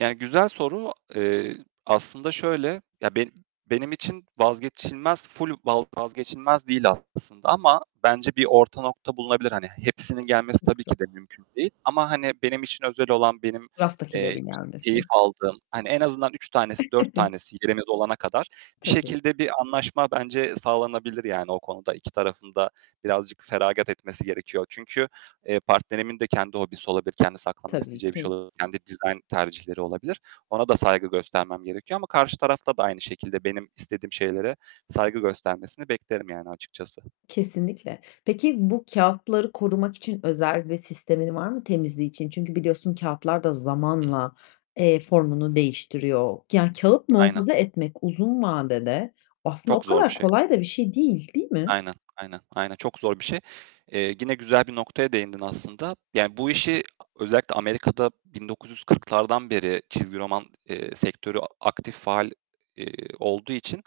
Yani güzel soru. Eee, aslında şöyle ya, be benim için vazgeçilmez, full va vazgeçilmez değil aslında ama bence bir orta nokta bulunabilir. Hani hepsinin gelmesi tabii ki [unintelligible] de mümkün değil ama, hani, benim için özel olan, benim, eee, k Raftakilerin gelmesi. keyif aldığım hani, en azından 3 tanesi, 4 tanesi yerimiz olana kadar bir Tabii. şekilde bir anlaşma bence sağlanabilir yani o konuda. 2 tarafın da birazcık feragat etmesi gerekiyor. Çünkü, eee, partnerimin de kendi hobisi olabilir, kendi saklamak Tabii isteyeceği bir şey ki. olabilir, kendi dizayn tercihleri olabilir. Ona da saygı göstermem gerekiyor ama karşı tarafta da aynı şekilde benim istediğim şeylere saygı göstermesini beklerim yani açıkçası. Kesinlikle. Peki bu kâğıtları korumak için özel bir sistemin var mı temizliği için? Çünkü biliyorsun kâğıtlar da Hı hı. zamanla, eee, formunu değiştiriyor. Yani kâğıt Aynen. muhafaza etmek uzun vadede aslında o Çok zor bir kadar şey. kolay da bir şey değil, değil mi? Aynen, aynen, aynen. Çok zor bir şey. Eee, gine güzel bir noktaya değindin aslında. Yani bu işi özellikle Amerika'da 1940'lardan beri çizgi roman, eee, sektörü a aktif, faal, eee, olduğu için,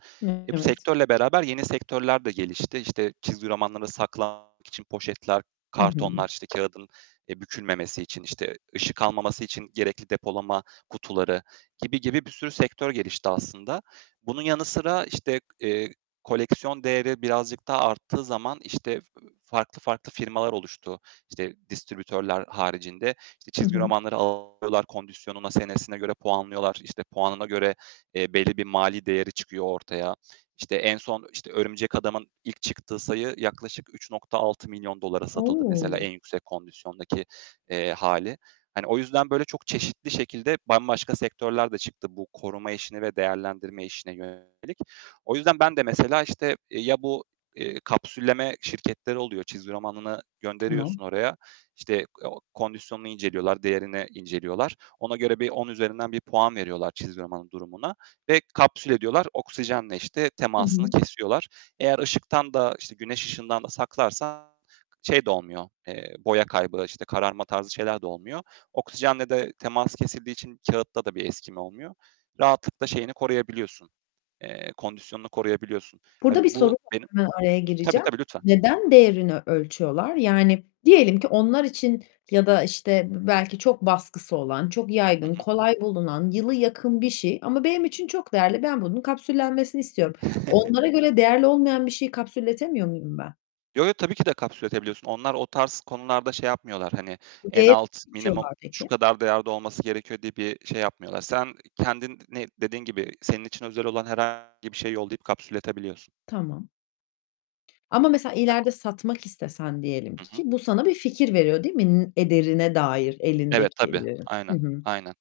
e, bu Evet. sektörle beraber yeni sektörler de gelişti. İşte, çizgi romanları saklamak için poşetler, Hı hı. kartonlar, işte, kâğıdın, eee, bükülmemesi için, işte, ışık almaması için gerekli depolama kutuları gibi, gibi bir sürü sektör gelişti aslında. Bunun yanı sıra, işte, eee, koleksiyon değeri birazcık daha arttığı zaman, işte, ııı, farklı, farklı firmalar oluştu. İşte, distribütörler haricinde, işte, Hı çizgi hı. romanları alıyorlar, kondisyonuna, senesine göre puanlıyorlar, işte, puanına göre, eee, belli bir mali değeri çıkıyor ortaya. İşte, en son işte Örümcek Adam'ın ilk çıktığı sayı yaklaşık $3.600.000'a satıldı mesela O! en yüksek kondisyondaki, eee, hâli. Hani o yüzden böyle çok çeşitli şekilde bambaşka sektörler de çıktı bu koruma işine ve değerlendirme işine yönelik. O yüzden ben de mesela, işte, ya bu, eee, kapsülleme şirketleri oluyor, çizgi romanını Tamam. gönderiyorsun oraya, işte, o kondisyonunu inceliyorlar, değerini inceliyorlar, ona göre bir 10 üzerinden bir puan veriyorlar çizgi romanın durumuna ve kapsül ediyorlar. Oksijenle işte Hı temasını hı. kesiyorlar. Eğer ışıktan da işte güneş ışığından da saklarsan şey de olmuyor, eee, boya kaybı işte kararma tarzı şeyler de olmuyor. Oksijenle de temas kesildiği için kâğıtta da bir eskime olmuyor. Rahatlıkla şeyini koruyabiliyorsun, eee, kondisyonunu koruyabiliyorsun. Hani Burada bir soru bu var, benim hemen araya Hıh, tabii, gireceğim: tabii lütfen. Neden değerini ölçüyorlar? Yani diyelim ki onlar için ya da işte b belki çok baskısı olan, çok Hı yaygın, hı. kolay bulunan, yılı yakın bir şey ama benim için çok değerli. Ben bunun kapsüllenmesini istiyorum. Onlara göre değerli olmayan bir şeyi kapsülletemiyor muyum ben? Yo, yo, tabii ki de kapsülletebiliyorsun. Onlar o tarz konularda şey yapmıyorlar. Hani Bu en değeri alt, nasıl minimum ölçüyorlar şu peki? kadar değerde olması gerekiyor diye bir şey yapmıyorlar. Sen kendin ne dediğin gibi senin için özel olan herhangi bir şeyi yollayıp kapsülletebiliyorsun. Tamam. Ama mesela [unintelligible] ileride satmak istesen diyelim Hı ki, hı. bu sana bir fikir veriyor, değil mi n ederine dair Evet, tabii. elindekilerin? Hı Aynen, hı. aynen.